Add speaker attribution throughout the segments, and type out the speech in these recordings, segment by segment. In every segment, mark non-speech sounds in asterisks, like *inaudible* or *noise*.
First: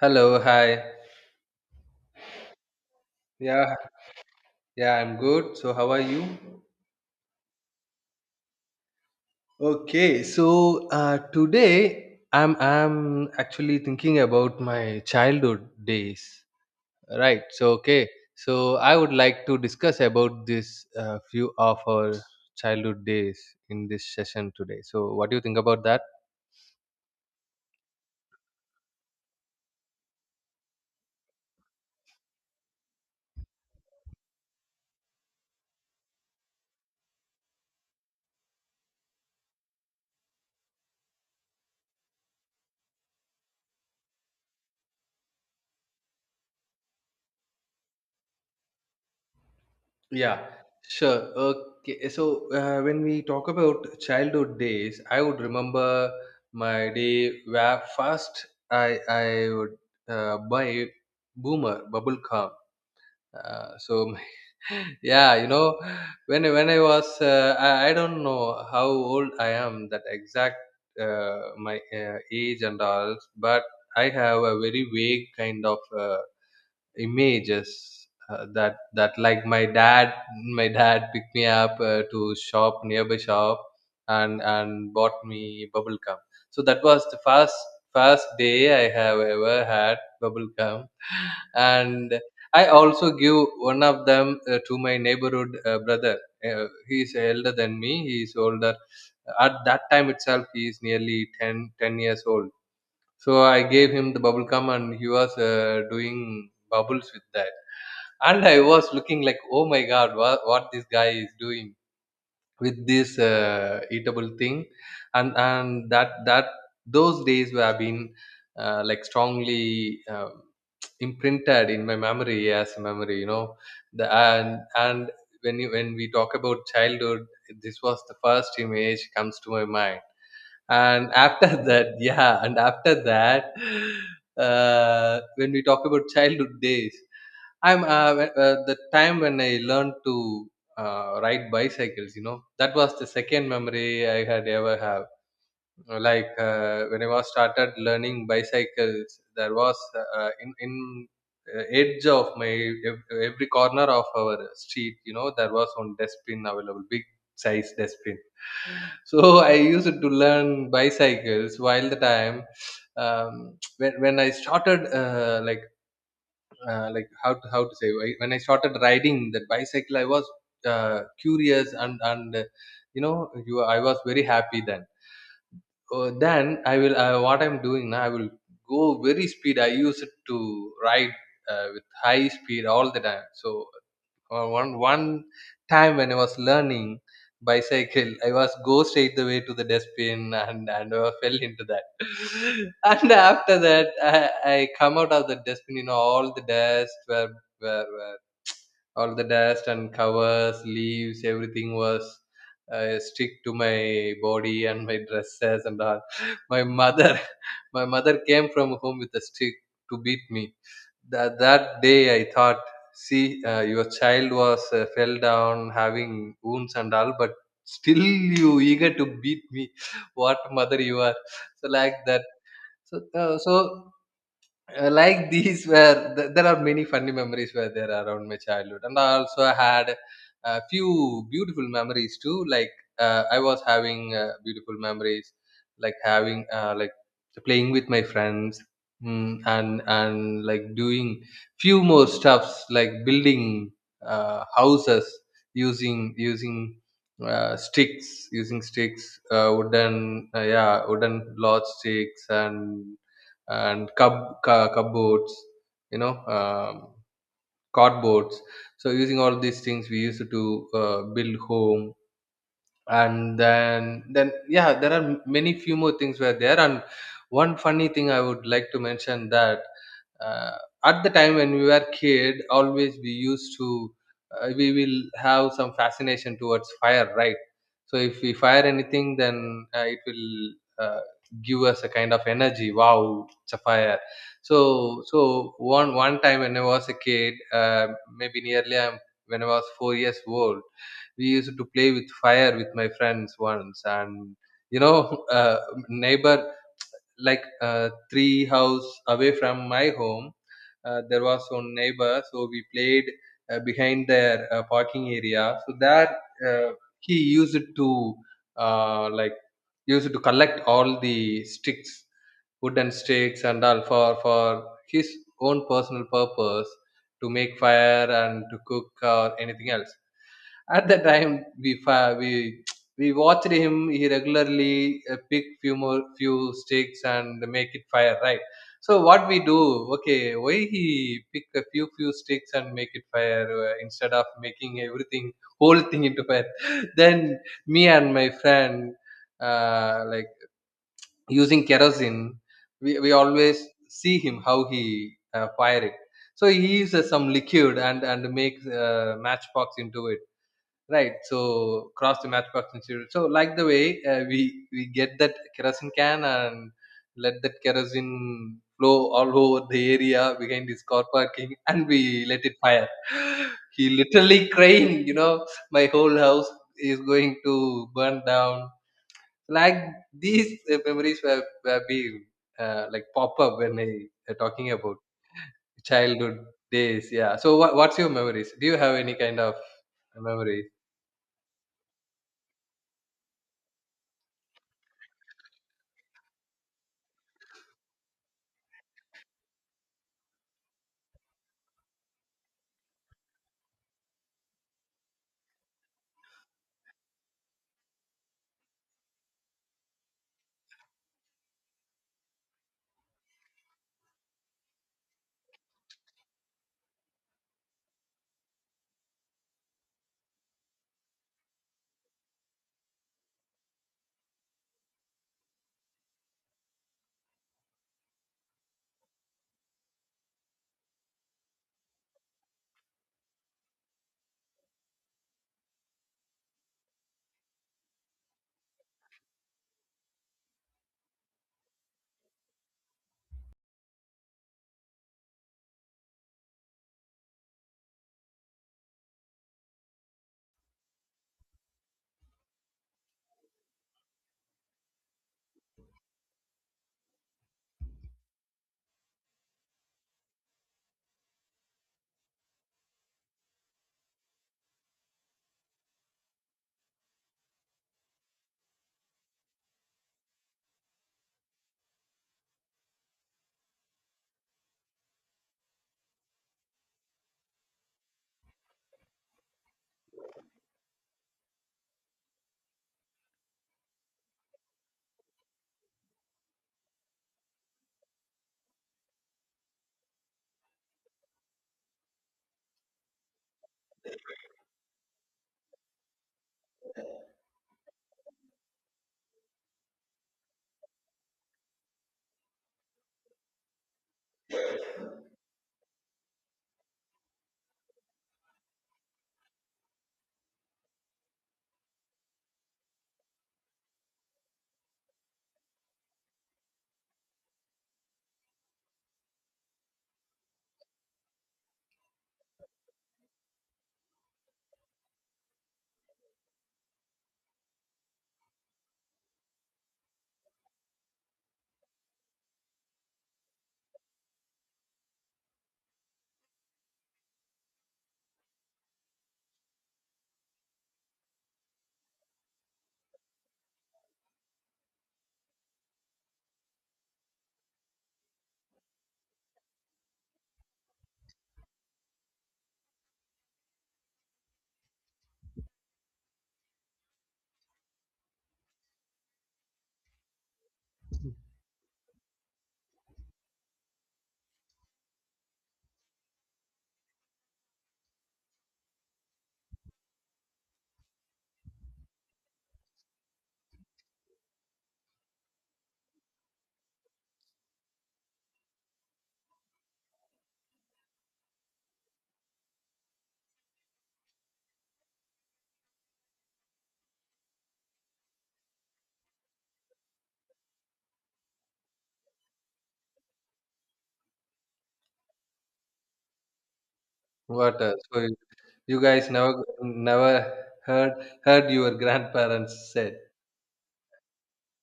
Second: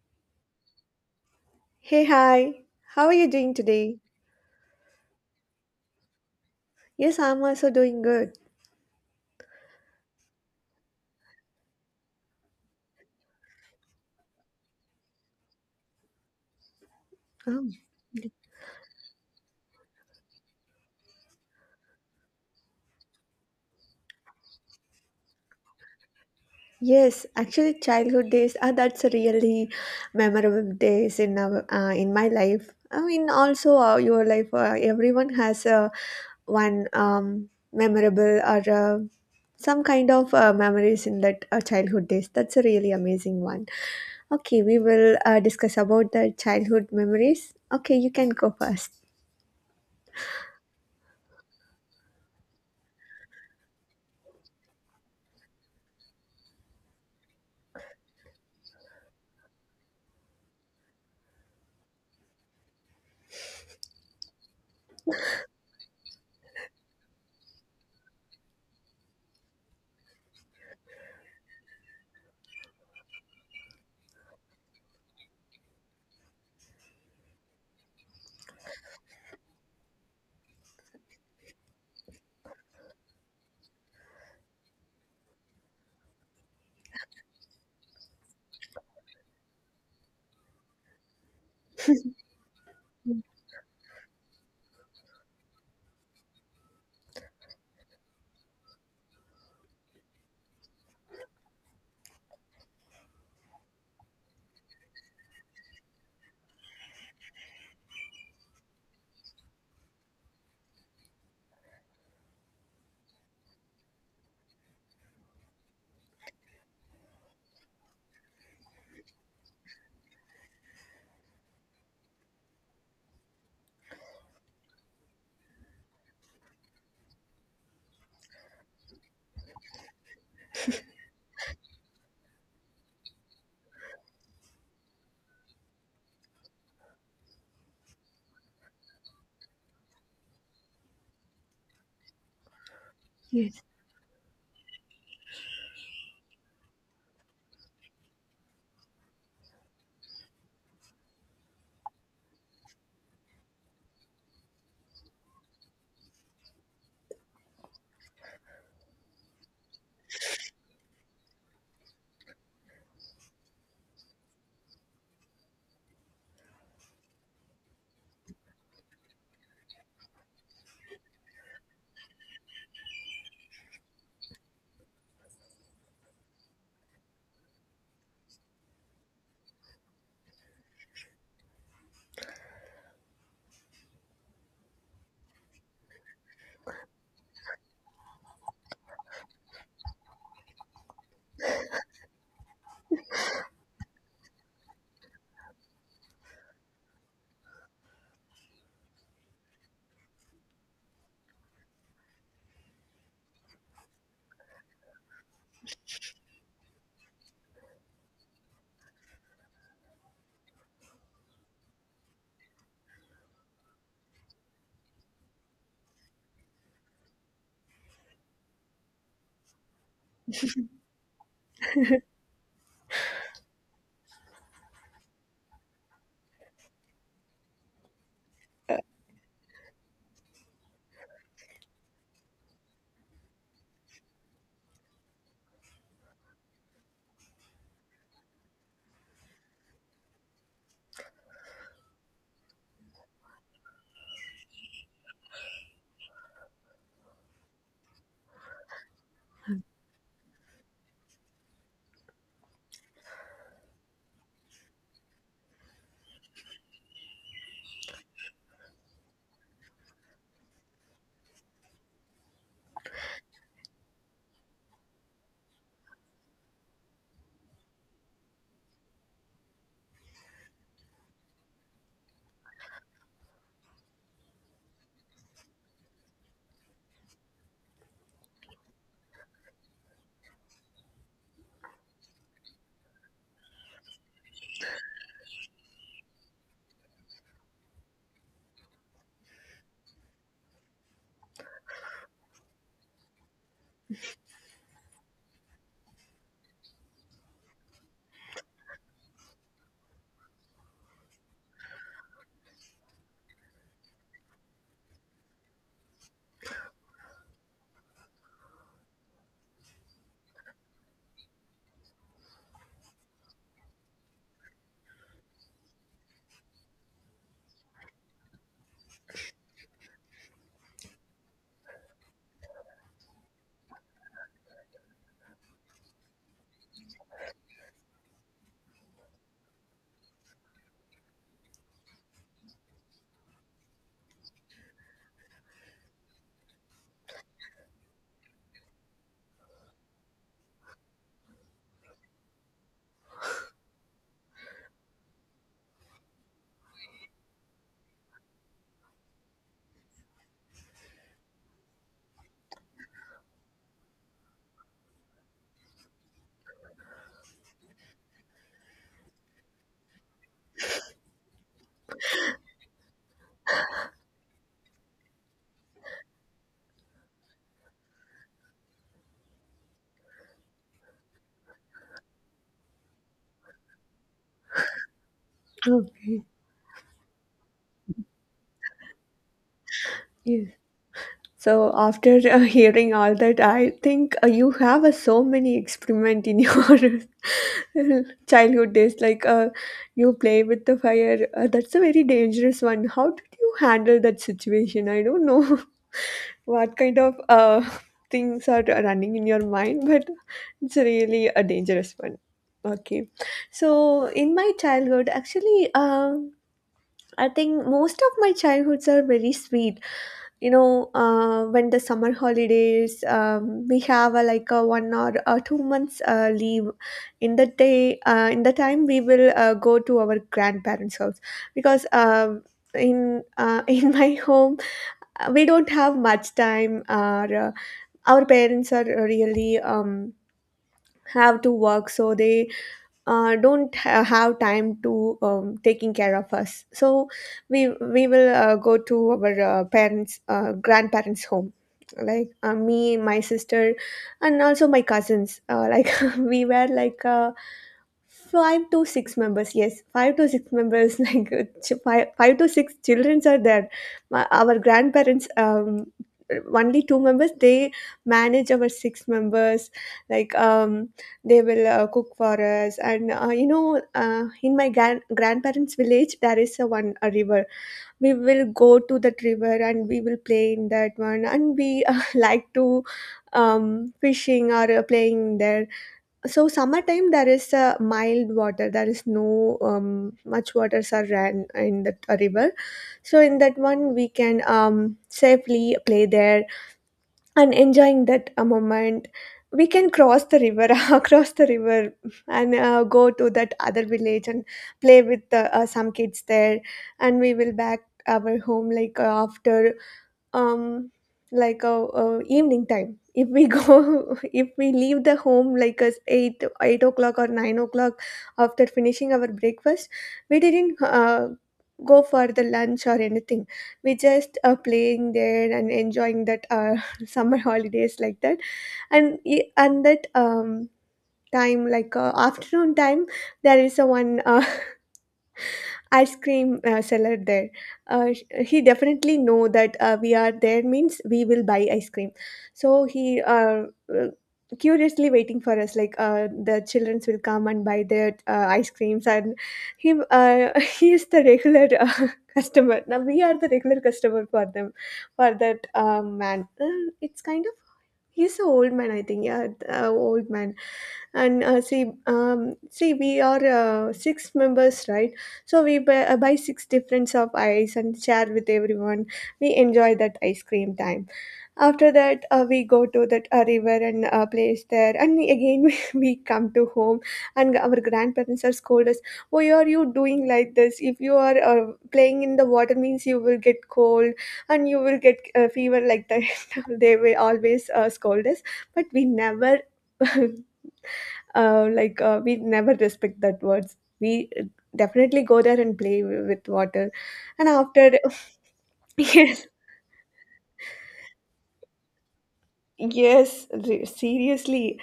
Speaker 1: Hello, hi.
Speaker 2: Hey, hi. How are you doing
Speaker 1: Yeah,
Speaker 2: today?
Speaker 1: yeah, I'm good. So how are you?
Speaker 2: Yes, I'm also doing good.
Speaker 1: Okay, so today I'm actually thinking about my childhood days. Right.
Speaker 2: Oh.
Speaker 1: So okay. So I would like to discuss about this few of our childhood days in this session today. So what do you think about that?
Speaker 2: Yes, actually, childhood days are that's a really memorable days in our in my life. I mean, also your life. Everyone has one memorable or some kind of memories in that childhood days. That's a really amazing one. Okay, we will discuss about the childhood memories. Okay, you can go first.
Speaker 1: Yeah, sure. Okay. So when we talk about childhood days, I would remember my day where first I would buy Boomer bubble gum. So *laughs* yeah, you know when I was I don't know how old I am that exact my age and all, but I have a very vague kind of. Images that like my dad picked me up to shop nearby shop and bought me bubble gum, so that was the first day I have ever had bubble gum. And I also give one of them to my neighborhood brother. He is elder than me He is older. At that time itself he is nearly 10 10 years old, so I gave him the bubble gum and he was doing bubbles with that. And I was looking like, oh my god, what this guy is doing with this eatable thing, and that that those days have been like strongly imprinted in my memory as a memory, you know. The, and when we talk about childhood, this was the first image comes to my mind. And after *laughs* that, yeah, and after that, when we talk about childhood days, the time when I learned to ride bicycles, you know, that was the second
Speaker 2: Yes.
Speaker 1: memory I had ever have. When I was started learning bicycles, there was in edge of my every corner of our street, you know, there was one dustbin available, big size dustbin. So I used to learn bicycles while the time when I started how to say when I started riding that bicycle I was curious, and you know, you I was very happy. Then then I will. What I'm doing now, I will go very speed. I use it to ride with high speed all the time. So one time when I was learning bicycle, I was go straight the way to the dustbin and I fell into that. *laughs* And after that, I come out of the dustbin. You know, all the dust were all the dust and covers, leaves, everything was stick to my body and my dresses and all. *laughs* my mother *laughs* my mother came from home with a stick to beat me. That day I thought, see, your child was fell down having wounds and all, but still you eager to beat me. *laughs* What mother you are. So like that. so uh, so like these were there are many funny memories were there around my childhood, and I also had a few beautiful memories too, like I was having beautiful memories like having like playing with my friends, and like doing few more stuffs like building houses using using sticks using sticks, wooden, yeah, wooden lodge sticks, and and cupboards, you know, cardboards. So using all these things we used to build home. And then yeah, there are many few more things were there. And one funny thing I would like to mention that, uh, at the time when we were kid, always we used to we will have some fascination towards fire, right? So if we fire anything, then it will uh, give us a kind of energy. Wow, it's a fire. So one time when I was a kid, maybe nearly I'm, when I was 4 years old, we used to play with fire with my friends once, and you know, *laughs* uh, neighbor, like three house away from my home, there was one neighbor. So we played behind their parking area, so that uh, he used to uh, like used to collect all the sticks, wooden sticks and all, for his own personal purpose, to make fire and to cook or anything else. At the time we watched him. He regularly pick few sticks and make it fire, right? So what we do? Okay, why he pick a few sticks and make it fire instead of making everything whole thing into fire. *laughs* Then me and my friend, uh, like using kerosene, we always see him how he fire it. So he uses some liquid and makes matchbox into it. Right. So cross the matchbox and zero. So like the way we get that kerosene can and let that kerosene flow all over the area behind his car parking, *laughs* and we let it fire. *gasps* *laughs* He literally crying. You know, my whole house is going to burn down. Like these memories were be like pop up when I talking about
Speaker 2: Okay.
Speaker 1: childhood days. Yeah. So what's your memories? Do you have any kind of
Speaker 2: Yes.
Speaker 1: memory?
Speaker 2: So after *laughs* hearing all that, I think you have so many experiment in your *laughs* childhood days. Like you play with the fire. That's a very dangerous one. How did you handle that situation? I don't know *laughs* what kind of things are running in your mind, *laughs* but it's really a dangerous one. Okay, so in my childhood, actually, I think most of my childhoods are very sweet, you know. When the summer holidays, we have a, like a one or 2 months leave in the day in the time we will go to our grandparents house, because in *laughs* in my home, we don't have much time. Our our parents are really have to work, so they don't ha- have time to taking care of us. So we will go to our parents grandparents home, like me, my sister, and also my cousins, like *laughs* we were like five to six members. Yes, five to six members, *laughs* like five, five to six childrens are there. Our grandparents, only two members, they manage our six members. Like, they will cook for us, and, you know, in my grandparents' village, there is a one a river. We will go to that river and we will play in that one, and we *laughs* like to fishing or playing there. So summertime there is mild water. There is no much waters are ran in the river, so in that one we can safely play there and enjoying that a moment. We can cross the river, *laughs* across the river, and go to that other village and play with some kids there, and we will back our home like after um like a evening time. If we go *laughs* if we leave the home like us 8 8 o'clock or 9 o'clock, after finishing our breakfast, we didn't go for the lunch or anything. We just playing there and enjoying that *laughs* summer holidays like that. And that time, like afternoon time, there is a one ice cream seller there. He definitely know that we are there means we will buy ice cream. So he uh, curiously waiting for us, like the childrens will come and buy their ice creams. And he *laughs* he is the regular *laughs* customer. Now we are the regular customer for them, for that man. It's kind of, he's an old man, I think. Yeah, old man. And see, see we are six members, right? So we buy, buy six different of ice and share with everyone. We enjoy that ice cream time. After that we go to that river and place there, and again *laughs* we come to home, and our grandparents are scold us, why are you doing like this? If you are playing in the water means you will get cold and you will get fever, like that. They will always scold us, but we never *laughs* we never respect that words. We definitely go there and play with water and
Speaker 1: What
Speaker 2: after
Speaker 1: else?
Speaker 2: *laughs*
Speaker 1: You guys
Speaker 2: yes.
Speaker 1: never heard heard your grandparents said.
Speaker 2: Yes, seriously,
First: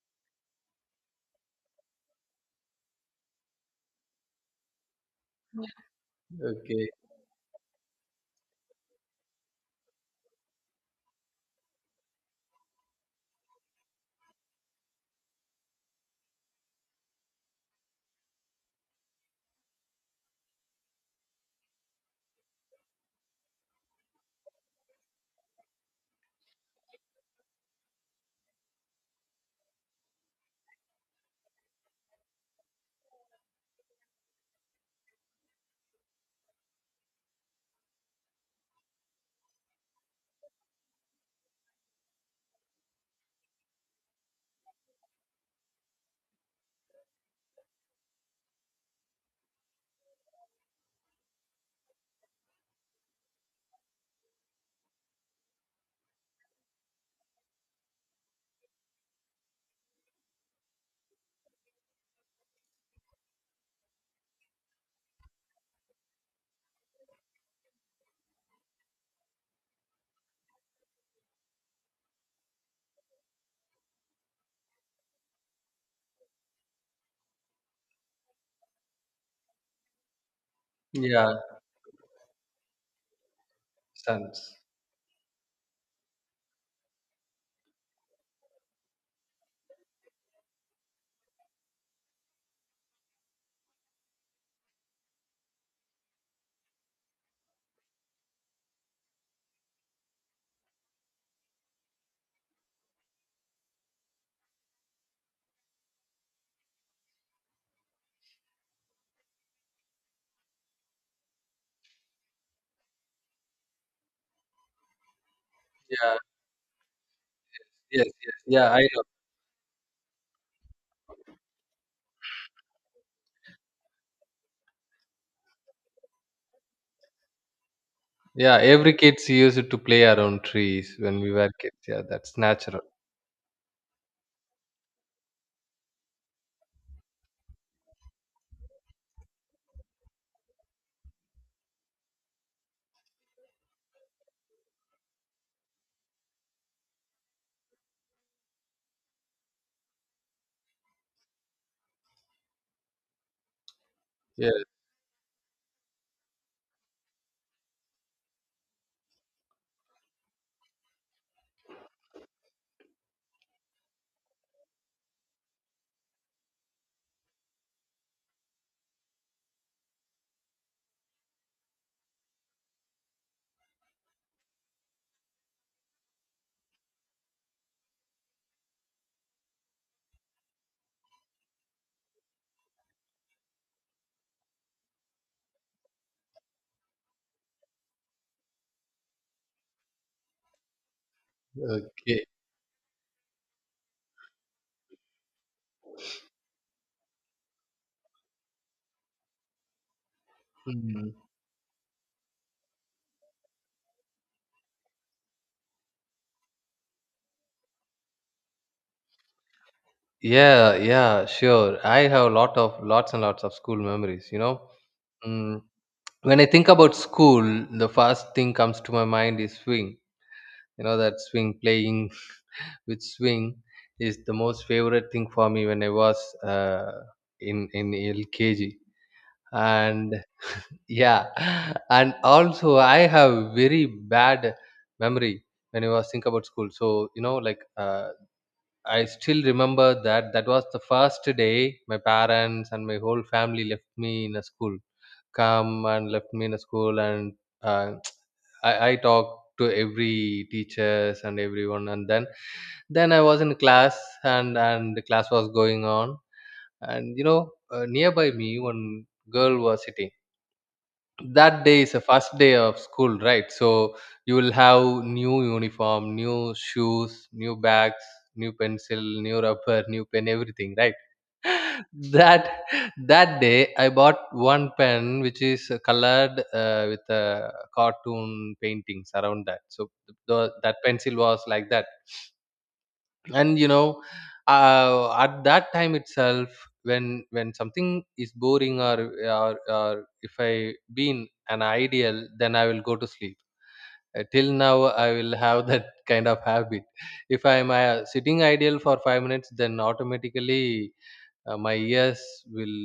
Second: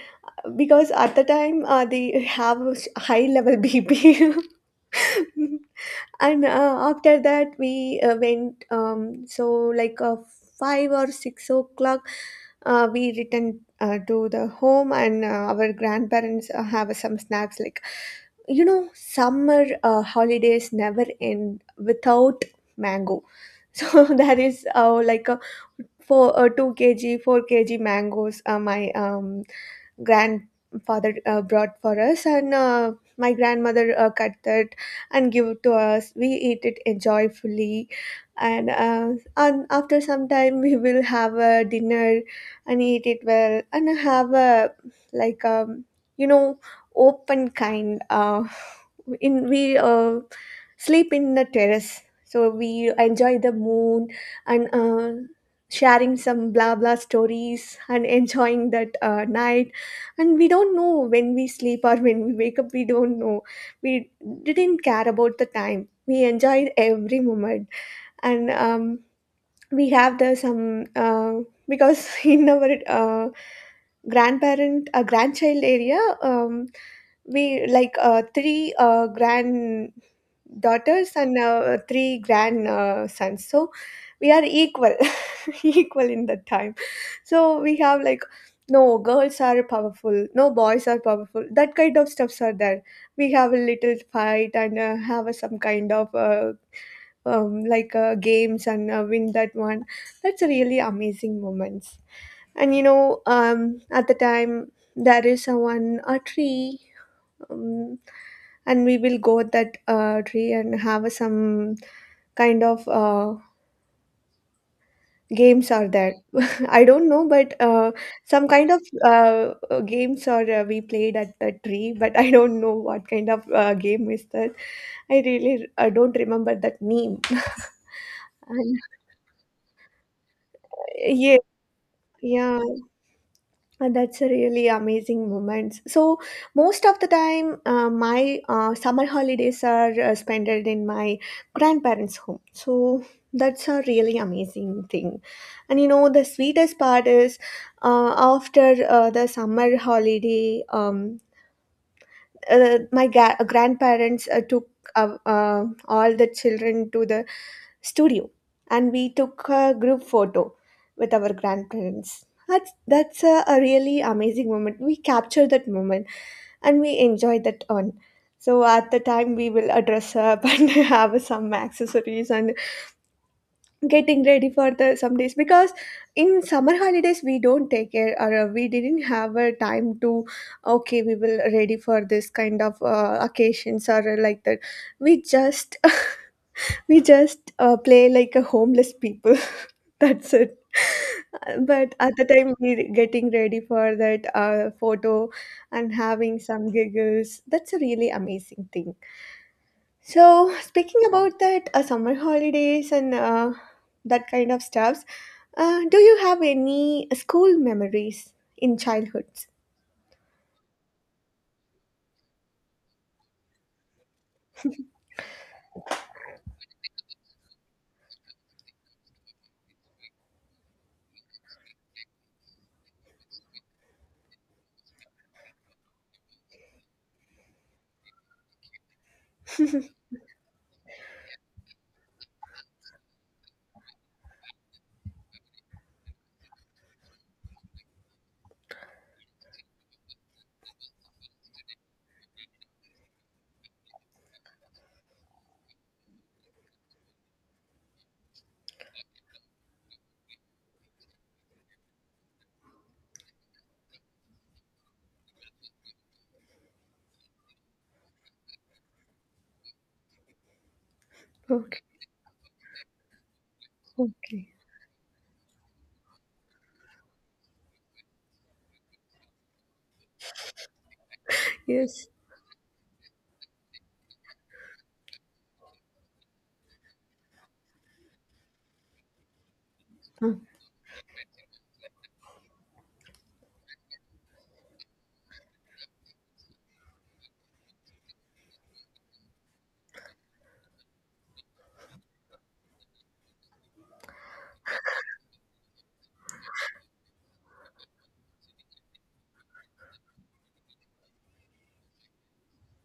Speaker 2: because at the time they have a high level BP. *laughs* And
Speaker 1: Okay.
Speaker 2: after that we went, so like 5 or 6 o'clock, we returned to the home, and our grandparents have some snacks. Like, you know, summer holidays never end without mango. *laughs* So that is like a four 2 kg 4 kg mangoes my um, grandfather brought for us, and my grandmother cut that and give it to us. We eat it enjoyfully. And and after some time we will have a dinner and eat it well, and have a like you know, open kind in we sleep in the terrace, so we enjoy the moon and sharing some blah blah stories and enjoying that night. And we don't know when we sleep or when we wake up, we don't know. We didn't care about the time. We enjoyed every moment. And we have the some because *laughs* in our grandparent grandchild area, we like three grand daughters and
Speaker 1: Yeah,
Speaker 2: three grand sons, so we are
Speaker 1: sons.
Speaker 2: equal. *laughs* *laughs* Equal in that time. So we have like, no girls are powerful, no boys are powerful, that kind of stuffs are there. We have a little fight and have a, some kind of games and win that one. That's a really amazing moments. And you know, at the time there is a one a tree, um, and we will go at that tree and have a some kind of games are there.
Speaker 1: Yeah,
Speaker 2: I don't know, but
Speaker 1: yes, yes.
Speaker 2: some kind
Speaker 1: Yeah, I
Speaker 2: of
Speaker 1: know.
Speaker 2: games or we played at the tree, but I don't know what kind of game is that. I really don't remember that name. *laughs*
Speaker 1: Yeah,
Speaker 2: And,
Speaker 1: every kids used to play around trees when we
Speaker 2: yeah,
Speaker 1: were kids. Yeah, that's
Speaker 2: yeah.
Speaker 1: natural.
Speaker 2: That's a really amazing moment. So most of the time, my summer holidays are spent in my grandparents' home. So that's a really amazing thing. And you know, the sweetest part is after the summer holiday. Grandparents
Speaker 1: Yeah.
Speaker 2: took all the children to the studio, and we took a group photo with our grandparents. That's a really amazing moment. We capture that moment and we enjoy that on. So at the time we will dress up *laughs* and have some accessories and getting ready for the some days, because in summer holidays we don't take care, or we didn't have a time to, okay we will ready for this kind of occasions or like that. We just *laughs* we just play like a homeless people. *laughs* That's it. But at
Speaker 1: Okay.
Speaker 2: the time we getting ready for that photo and having some giggles, that's a really amazing thing. So, speaking
Speaker 1: Mm.
Speaker 2: about that summer holidays and that kind of stuffs, do you have any school memories in childhoods?
Speaker 1: Yeah, yeah, sure. I have a lot of lots and lots of school memories, you know. Mm. When I think about school, the first thing comes to my mind is swing. You know that swing, playing with swing is the most favorite thing for me when I was in LKG. And yeah, *laughs* and also I have very bad memory when I was think about school. So you know, like I still remember that that was the first day my parents and my whole family left me in a school, come and left me in a school, and uh, *tsk* I talked to every teachers and everyone, and then I was in class, and the class was going on. And you know, nearby me one girl was sitting. That
Speaker 2: Okay,
Speaker 1: day is the first day of school, right? So you
Speaker 2: okay,
Speaker 1: will have new uniform, new shoes, new bags, new pencil, new rubber, new pen, everything, right?
Speaker 2: yes,
Speaker 1: that *laughs* that day I bought one pen which is colored with cartoon paintings around that. So
Speaker 2: uh,
Speaker 1: that pencil was like that. And you know, at that time itself, when something is boring, or if I been an ideal, then I will go to sleep. Till now I will have that *laughs* kind of habit. If I am sitting ideal for 5 minutes, then automatically my ears will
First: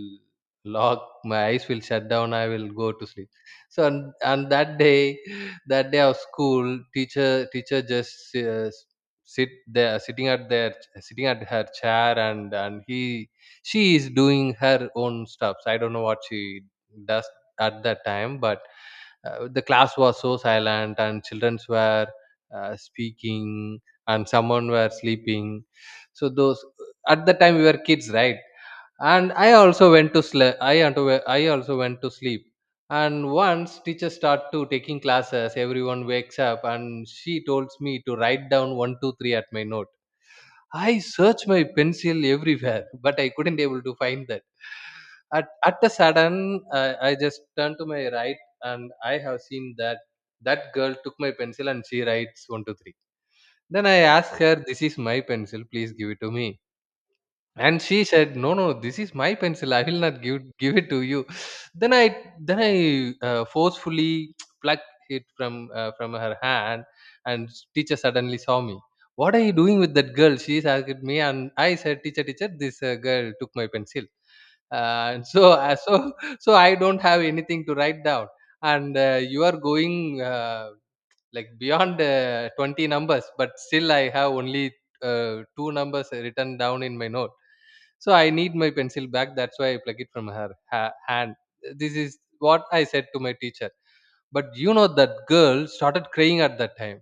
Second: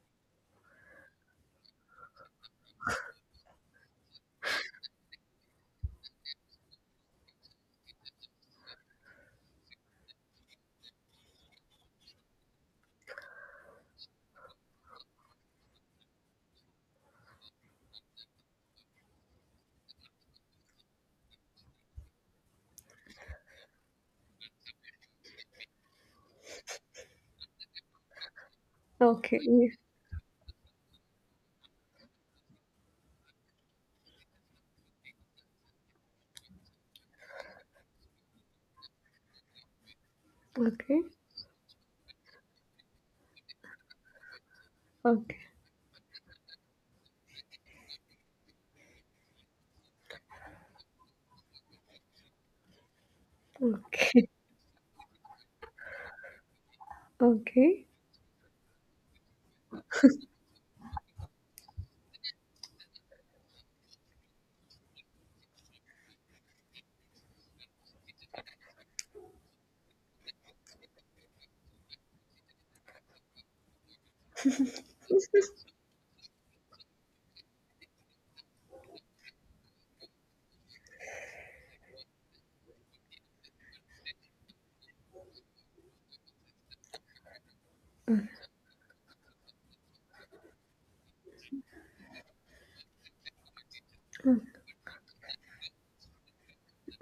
Speaker 1: lock, my eyes will shut down, I will go to sleep. So on that day, *laughs* that day of school, teacher just sit there sitting at their sitting at her chair, and he she is doing her own stuff. I don't know what she does at that time. But the class was so silent, and children were speaking, and someone were sleeping. So those at the time we were kids, right? And
Speaker 2: okay,
Speaker 1: I
Speaker 2: yes.
Speaker 1: also went to sleep, I also went to sleep. And once teachers start to taking classes, everyone wakes up, and she told me to write down 1, 2, 3 at my note. I
Speaker 2: Okay,
Speaker 1: searched my pencil everywhere, *laughs* but I couldn't able to find that.
Speaker 2: okay,
Speaker 1: At a sudden, I just turned to my right, and I have seen that that girl took my pencil and she writes 1, 2, 3. Then I
Speaker 2: okay,
Speaker 1: asked her, "This is my pencil. Please give it to me." And
Speaker 2: okay,
Speaker 1: she said, no, this is my pencil, I will not give it to you. *sighs* then I forcefully *tsk* plucked it from her hand, and teacher suddenly saw me. What are you doing with that girl, she asked me, and I said, teacher, teacher, this girl took my pencil. And *laughs* *laughs* I don't have anything to write down, and you are going, uh, like, beyond 20 numbers, but still I have only two numbers written down in my note. So I need my pencil back, that's why I pluck it from her hand. This is what I said to my teacher. But you know, that girl started crying at that time,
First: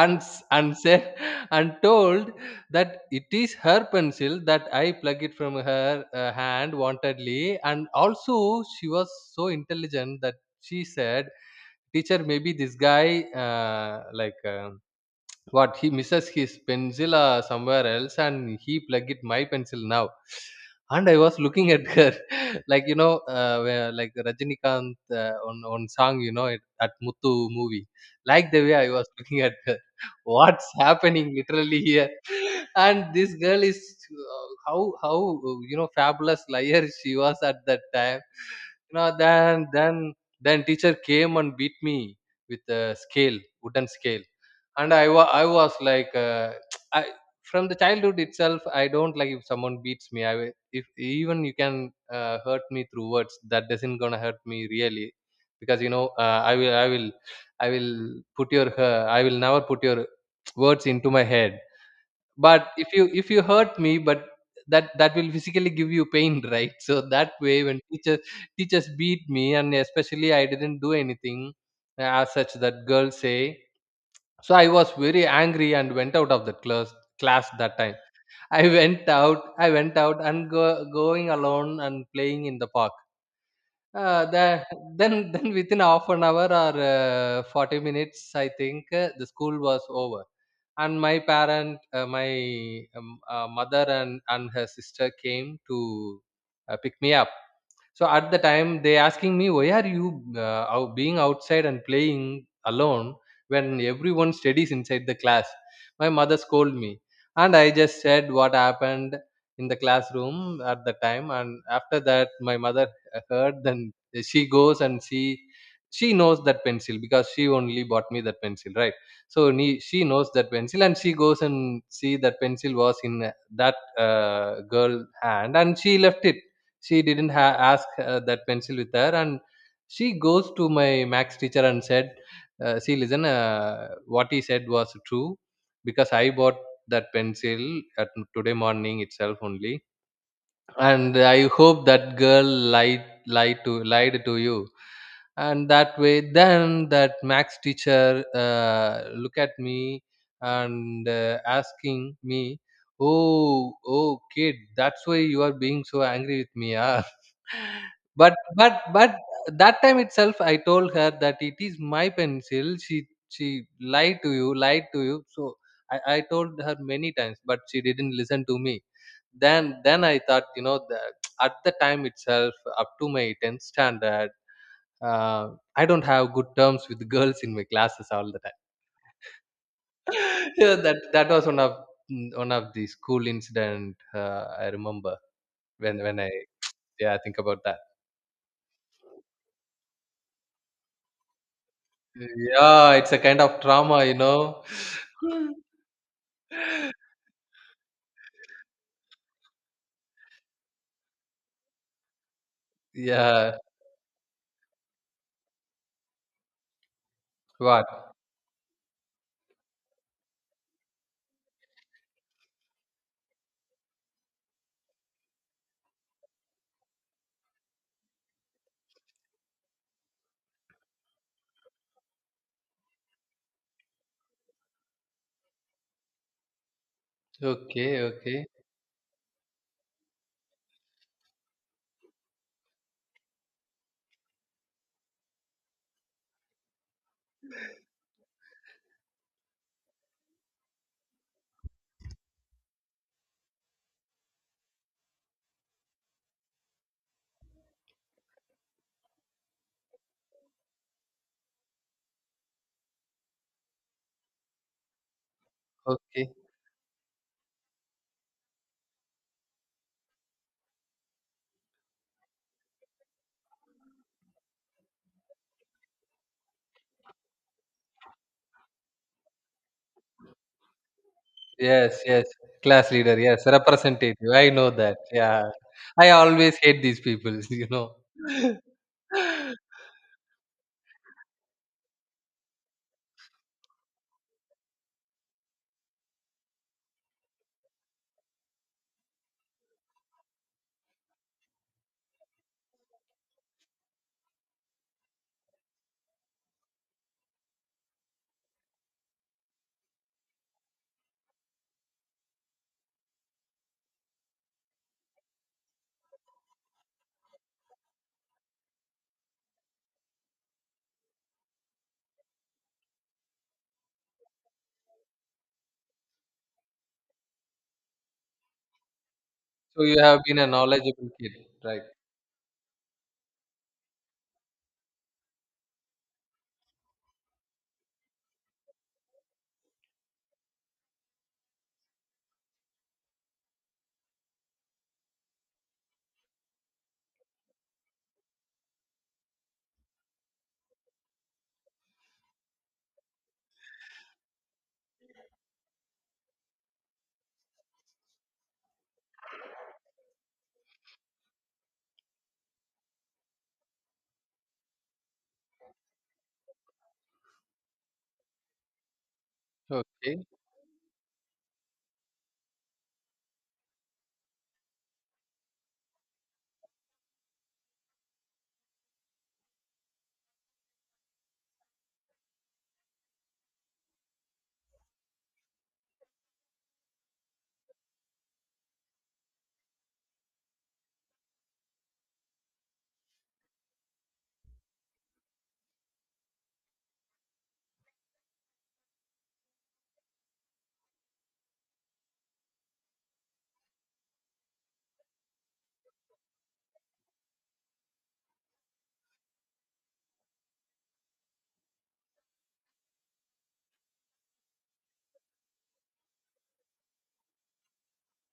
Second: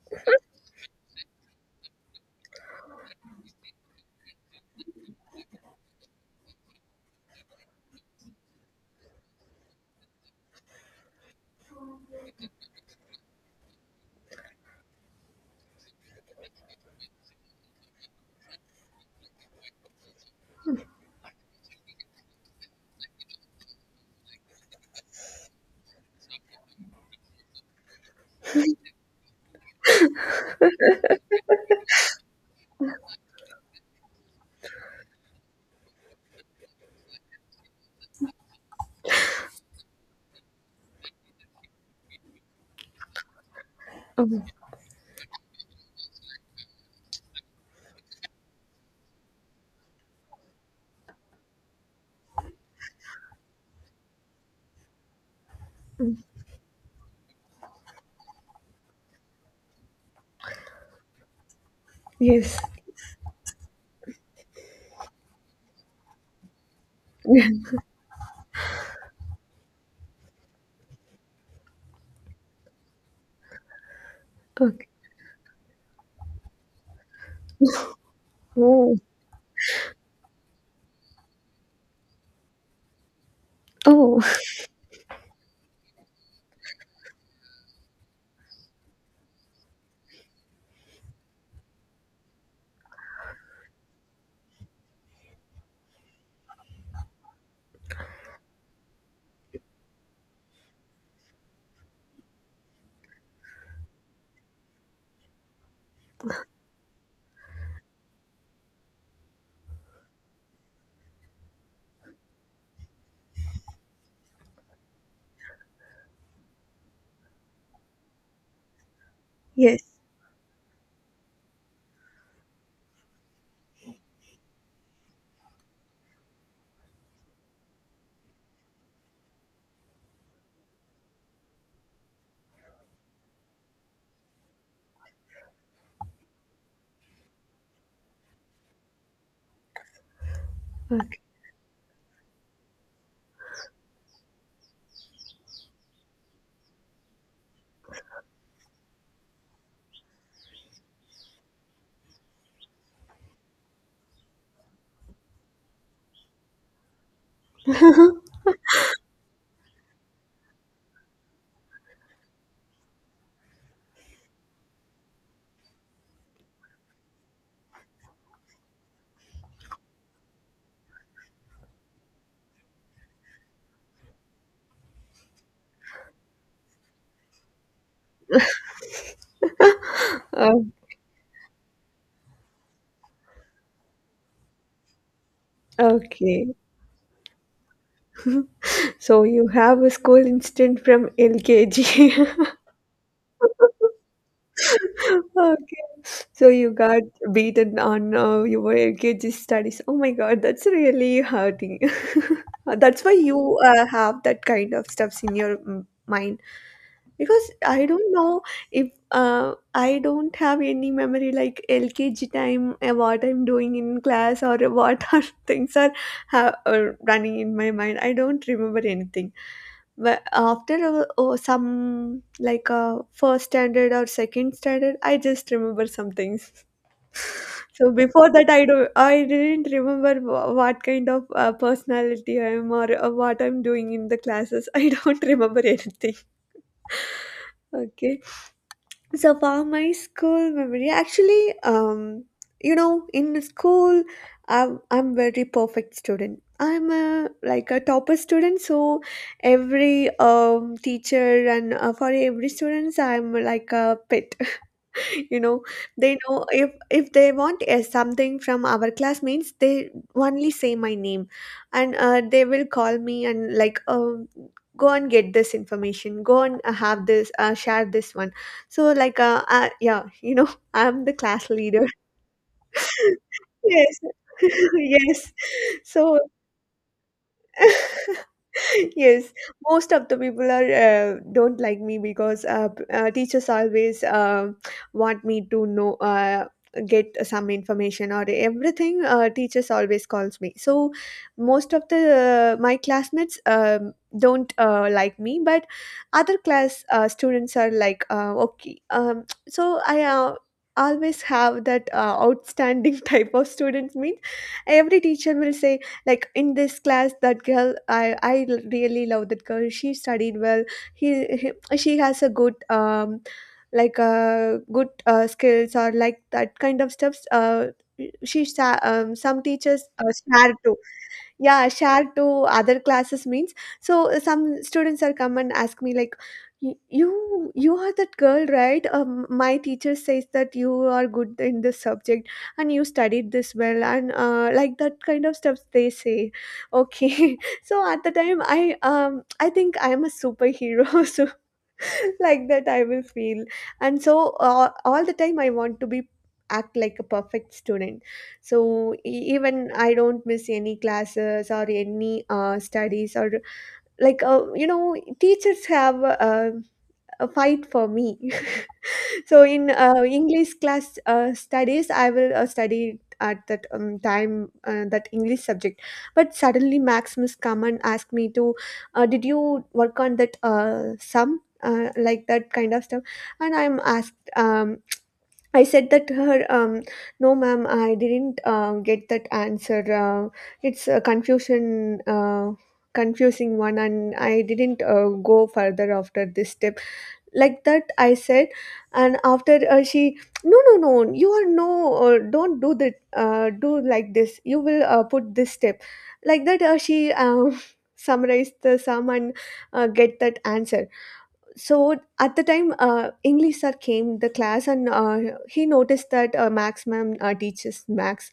Speaker 1: and said *laughs* and told that it is her pencil, that I pluck it from her hand wantedly. And also, she was so intelligent that she said, teacher, maybe this guy, like what he misses his pencil somewhere else, and he plug it my pencil now. And I was looking at her *laughs* like, you know, like Rajinikanth on song, you know it, at Muthu movie, like the way I was *laughs* looking at her. *laughs* What's happening literally here? *laughs* And this girl is, uh, how how you know, fabulous liar *laughs* she was at that time. You know, then teacher came and beat me with a scale, wooden scale.
Speaker 2: um,
Speaker 1: And I was like, *tsk* i, from the childhood itself, I don't like if someone beats me. I will, if, even you can hurt me through words, that doesn't gonna hurt me really. Because, you know, I will put your, I will never put your *tsk* words into my head.
Speaker 2: yes,
Speaker 1: But if you, if you hurt me, but that, that will physically give you pain, *laughs* right? So that way, when teachers beat me, and especially I didn't do anything as such that girls say, so I
Speaker 2: okay.
Speaker 1: was very angry and went out of the class, class that time. I *laughs*
Speaker 2: Oh,
Speaker 1: went out, I went out and go, going alone and playing in the park. uh,
Speaker 2: oh,
Speaker 1: the, *laughs* then within half an hour or 40 minutes, I think, the school was over, and my parent, my mother and her sister came to pick me up. So at the time, they asking me, why are you being outside and playing alone when everyone studies inside the class? My mother scolded me, and I just said what happened in the classroom at the time. And after that, my mother heard. Then she goes, and she knows that pencil, because she only bought me that pencil, right? So
Speaker 2: *laughs* yes,
Speaker 1: she knows that pencil, and she goes and see that pencil was in that girl hand, and she left it. She didn't ask that pencil with her, and she goes to my max teacher and said, see, listen, what he said was true, because I bought that pencil at today morning itself only, and
Speaker 2: okay,
Speaker 1: I hope that girl lied, lied to you. And that way, then that max teacher look at me and asking me, oh, kid, that's why you are being so angry with me, ah? But but but that time itself I told her that it is my pencil. She lied to you, so I told her many times, but she didn't listen to me. Then I thought, you know, at the time itself, up to my 10th standard, uh, I don't have good terms with girls in my classes all the time. *laughs*
Speaker 2: um,
Speaker 1: Yeah, that was one of the school incident I remember, when I
Speaker 2: okay.
Speaker 1: yeah, I think about that.
Speaker 2: So you have a school incident from LKG. *laughs*
Speaker 1: Yeah, it's a kind of trauma, you know.
Speaker 2: Okay. So you got
Speaker 1: *laughs*
Speaker 2: beaten on your LKG studies. Oh my God, that's really hurting. *laughs* That's why
Speaker 1: Yeah,
Speaker 2: you have that kind of stuffs in your mind. Because
Speaker 1: what?
Speaker 2: I don't know if I don't have any memory like LKG time, what I'm doing in class, or what *laughs* are things are running in my mind. I don't remember anything. But oh, some, like, first standard or second standard, I just remember some things. *laughs* So
Speaker 1: Okay,
Speaker 2: before
Speaker 1: okay,
Speaker 2: that, I didn't remember what kind of personality I am, or what I'm doing in the classes. *laughs* I don't remember anything. Okay. So for my school memory, actually, you know, in school, I'm very perfect student. I'm a, like a topper student, so every teacher and for every students, I'm like a pet. *laughs* You know, they
Speaker 1: okay.
Speaker 2: know, if they want something from our classmates, they only say my name, and they will call me and like, go and get this information, go and have this share this one. So like yeah, you know, *laughs* I'm the class leader.
Speaker 1: Yes. Class leader,
Speaker 2: *laughs*
Speaker 1: yes.
Speaker 2: Yes.
Speaker 1: Representative. I
Speaker 2: *laughs*
Speaker 1: know that.
Speaker 2: Yes.
Speaker 1: Yeah. I
Speaker 2: So
Speaker 1: always hate these people, *laughs* you know.
Speaker 2: *laughs*
Speaker 1: *laughs*
Speaker 2: yes, most of the people are don't like me, because teachers always want me to know get some information or everything. Teachers always calls me. So most of the my classmates don't like me, but other class students are like, okay. So I. Always have that outstanding *laughs* type of students mean every teacher will say like in this class that girl, I really love that girl, she studied well. He, he she has a good like good skills or like that kind of stuff. She sa- some
Speaker 1: So
Speaker 2: teachers
Speaker 1: you have been a
Speaker 2: swear to,
Speaker 1: knowledgeable kid,
Speaker 2: yeah,
Speaker 1: right?
Speaker 2: shared to other classes means. So some students are come and ask me like, "You are that girl, right? My teacher says that you are good in this subject and you studied this well and like that kind of stuff," they say. Okay. *laughs* So at the time I think I am a superhero. *laughs* So *laughs* like that I will feel. And so all the time I want to be, act like a perfect student. So even I don't miss any classes or any studies or like, you know, teachers have a fight for me. So in
Speaker 1: Okay.
Speaker 2: English class studies, I will study at that time that English subject. But suddenly, Max Miss come and ask me to, "Did you work on that sum?" Like that kind of stuff. And I'm asked, I said that to her, "No ma'am, I didn't get that answer. It's a confusion confusing one, and I didn't go further after this step." Like that I said. And after she, "No, no, no, you are no, don't do that. Do like this, you will put this step." Like that she, *laughs* summarized the sum and get that answer. So at the time English sir came the class, and he noticed that Max ma'am teaches Max.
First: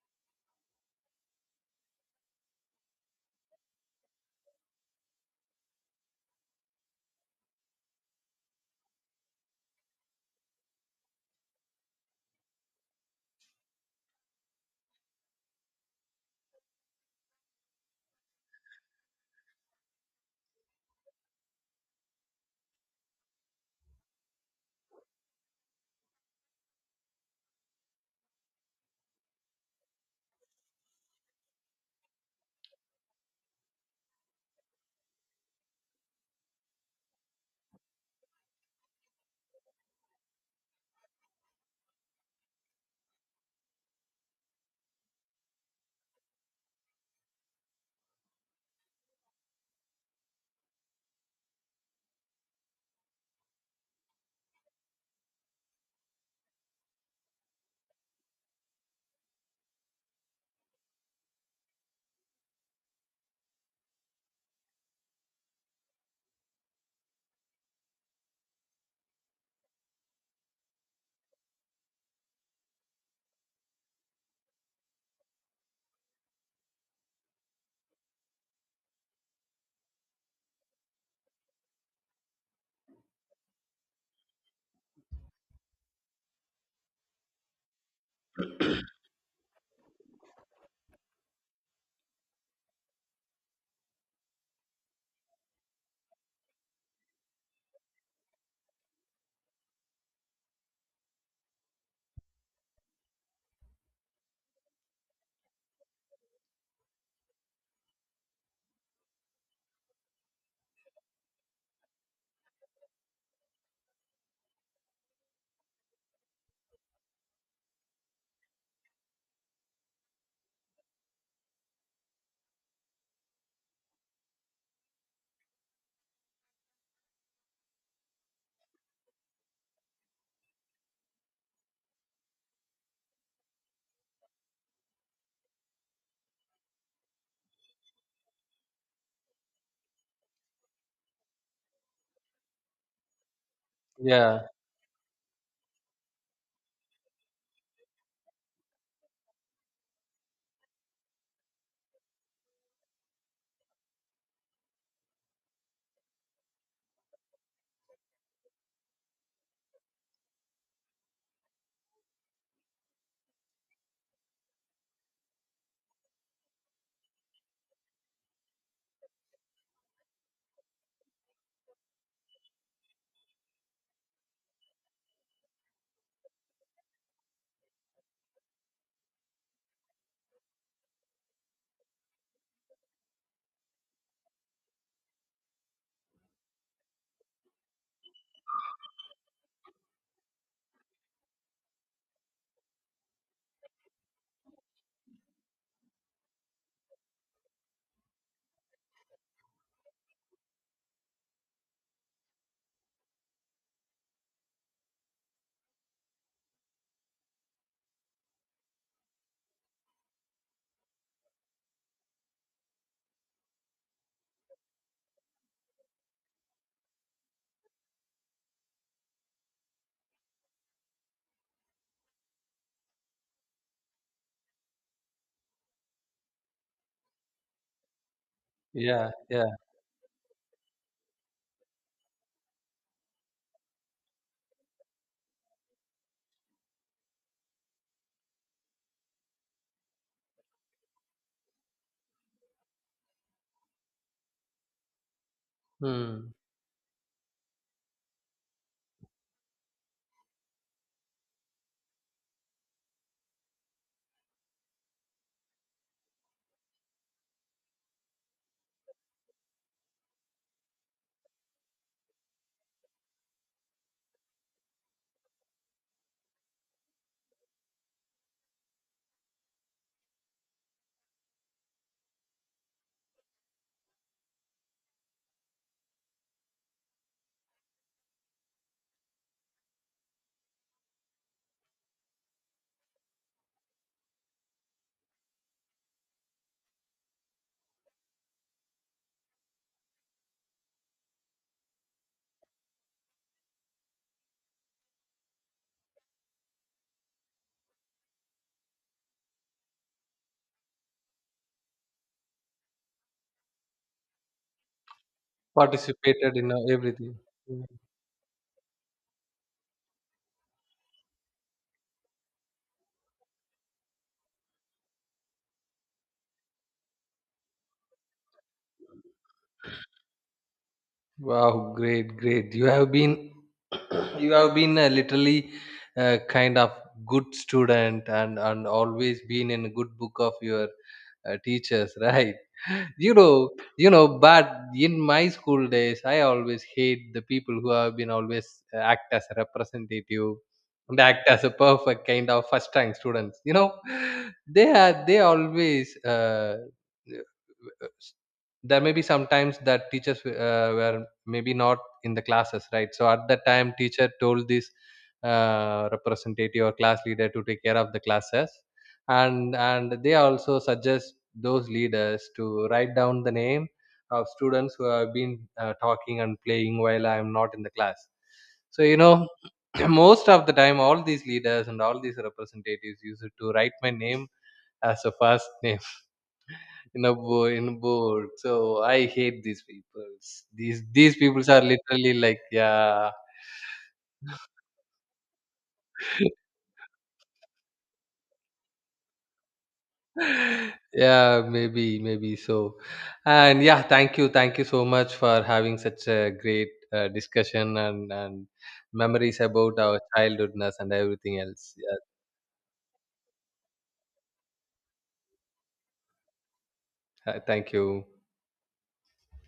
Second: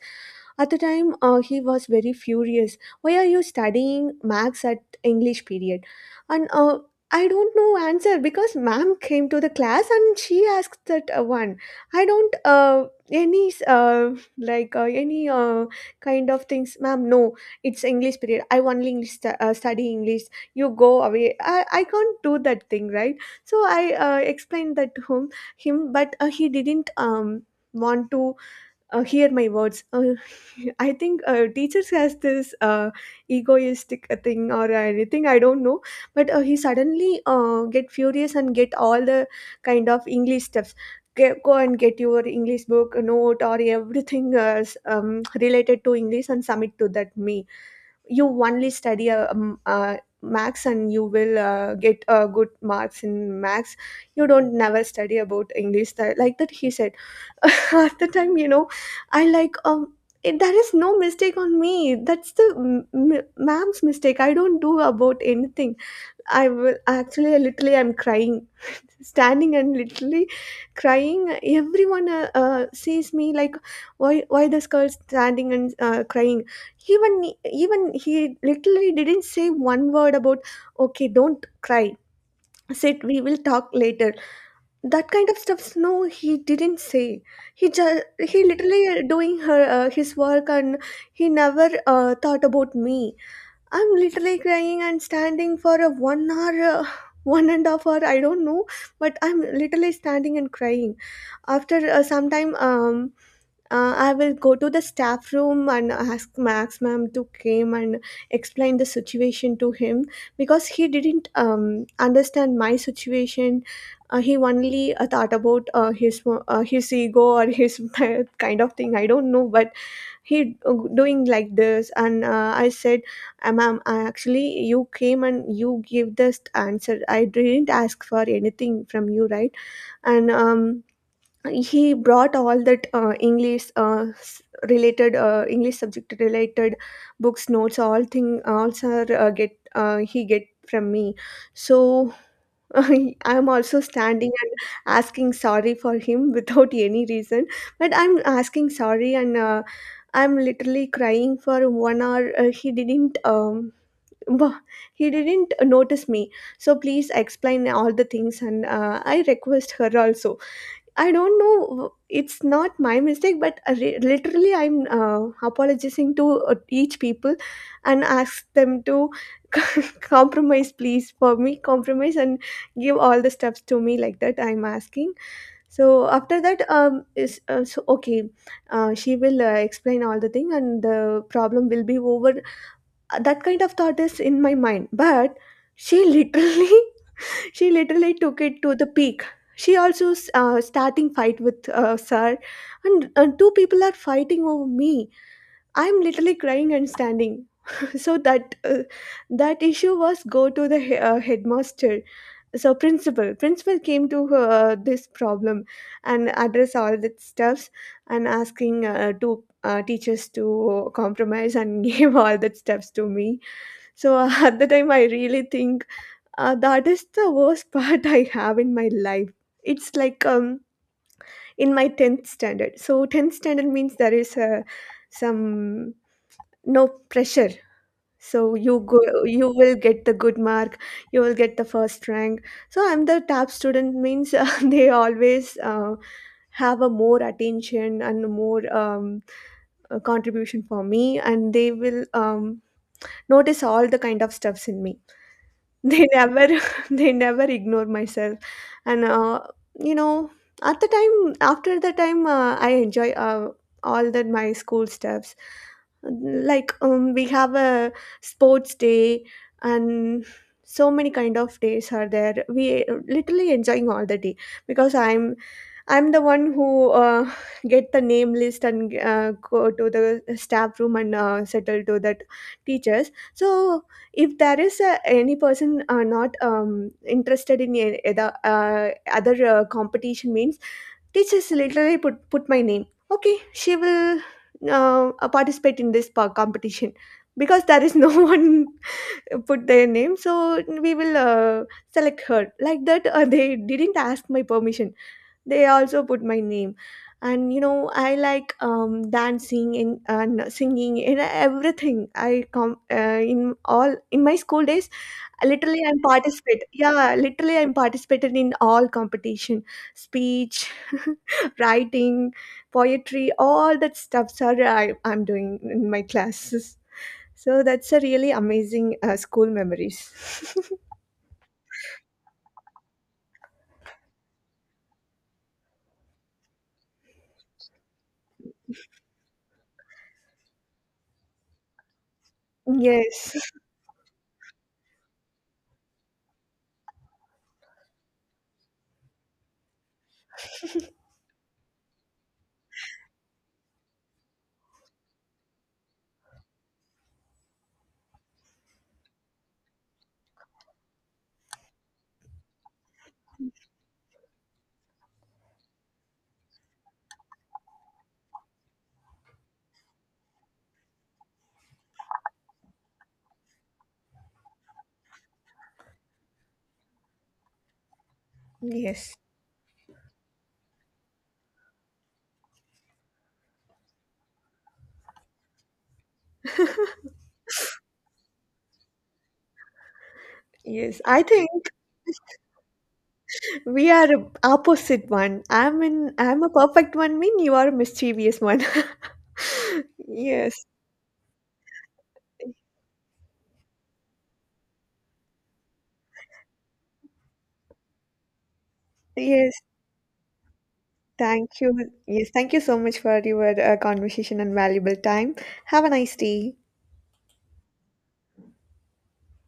Speaker 2: At the time he was very furious, "Why are you studying Max at English period?" And I don't know answer because ma'am came to the class and she asked that one. "I don't any like any kind of things, ma'am, no. It's English period, I only study English. You go away, I can't do that thing, right?" So I explained that to him, but he didn't, want to hear my words. *laughs* I think teachers has this egoistic thing or anything, I don't know. But he suddenly get furious and get all the kind of English stuffs. Go and get your English book, note, or everything related to English and submit to that me. You only study Max, and you will get good marks in Max. You don't never study about English that," like that he said. *laughs* At the time, you know, I like it, there is no mistake on me, that's the ma'am's mistake, I don't do about anything. I will actually literally, I'm crying standing, and literally crying. Everyone sees me like, Why this girl standing and crying?" Even, he literally didn't say one word about, "Okay, don't cry, sit, we will talk later." That kind of stuff, no, he didn't say. He just, he literally doing her his work, and he never thought about me. I'm literally crying and standing for a 1 hour, *sighs* *laughs* 1.5 hours, I don't know, but I'm literally standing and crying. After some time, I will go to the staff room and ask Max ma'am to came and explain the situation to him, because he didn't understand my situation. He only thought about his ego or his *laughs* kind of thing. I don't know, but he doing like this, and I said, Ma'am, I actually, you came and you gave this answer, I didn't ask for anything from you, right? And he brought all that related English subject related books, notes, all thing, also get he get from me." So *laughs* I'm also standing
Speaker 1: Yeah,
Speaker 2: and asking sorry for him *laughs* without any reason. But I'm asking sorry, and I'm literally crying for 1 hour. He didn't. *laughs* Bo- he didn't notice me. So please explain all the things, and I request her also. I don't know, it's not my mistake, but literally, I'm apologizing to each people and ask them to *laughs* compromise, please, for me, compromise and give all the steps to me, like that I'm asking. So after that, is so okay. She will explain all the thing, and the problem will be over. That kind of thought is in my mind, but she *laughs* literally she literally took it to the peak. She also starting fight with sir, and two people are fighting over me. I'm literally crying and standing. *laughs* So that that issue was go to the headmaster. So principal came to this problem and address all the stuffs and asking two teachers to compromise and *laughs* gave all that stuffs to me. So *laughs* at the time, I really think that is the worst *laughs* part I have in my life. It's like in my 10th standard. So 10th standard means there is a, some no pressure. So you go, you
Speaker 1: yeah.
Speaker 2: will get the good mark. You will get the first rank. So I'm the top student means *laughs* they always have a more attention and more contribution for me, and they will notice all the kind of stuffs in me. They
Speaker 1: Hmm.
Speaker 2: never *laughs* they never ignore myself. And you know, at the time, after the time I enjoy all that my school stuffs, like we have a sports day, and so many kind of days are there, we literally enjoying all the day, because I'm the one who get the name list and go to the staff room and settle to that teachers. So if there is any person not interested in the other competition means, they just literally put my name, "Okay, she will participate in this competition, because there is no *laughs* one put their name, so we will select her," like that they didn't ask my permission, they also put my name. And you know, I like dancing and singing and everything, I come in all in my school days, literally I'm
Speaker 1: Participated in
Speaker 2: participate, yeah,
Speaker 1: everything.
Speaker 2: literally
Speaker 1: Hmm.
Speaker 2: I'm participated in all competition, speech, *laughs* writing, poetry, all that stuff, sorry, I'm doing in my classes. So that's a really amazing school memories.
Speaker 1: Great. You have been, *coughs* *clears throat* you have been literally uh, kind of good student, and always been in good book of your teachers, right?
Speaker 2: *laughs*
Speaker 1: *laughs* You
Speaker 2: Yes.
Speaker 1: know, you know. But in my school days, I always hate the people who have been always act as a representative and act as a perfect kind of first rank students. You know, *laughs* they are they always. Uh, there may be sometimes that teachers were maybe not in the classes, right? So at that time, teacher told this representative or class leader to take care of the classes, and they also suggest those leaders to write down the name of students who have been talking and playing while I am not in the class. So you
Speaker 2: Yes.
Speaker 1: know, *clears throat* most of the time, all these leaders and all these representatives used to write my name as a first name in a board. So I hate these people. These
Speaker 2: Yes,
Speaker 1: these
Speaker 2: I
Speaker 1: people are
Speaker 2: think
Speaker 1: literally like, yeah.
Speaker 2: we are a opposite one. I'm
Speaker 1: *laughs*
Speaker 2: a perfect one mean, you are a mischievous one. *laughs* Yes.
Speaker 1: Yeah, maybe so. And yeah, thank you, thank you so much for having such a great discussion and memories
Speaker 2: Yes.
Speaker 1: about our childhoodness and everything
Speaker 2: Thank
Speaker 1: else.
Speaker 2: you.
Speaker 1: Yeah.
Speaker 2: Yes, thank you so much for your conversation and valuable time. Have a nice day.
Speaker 1: Thank you.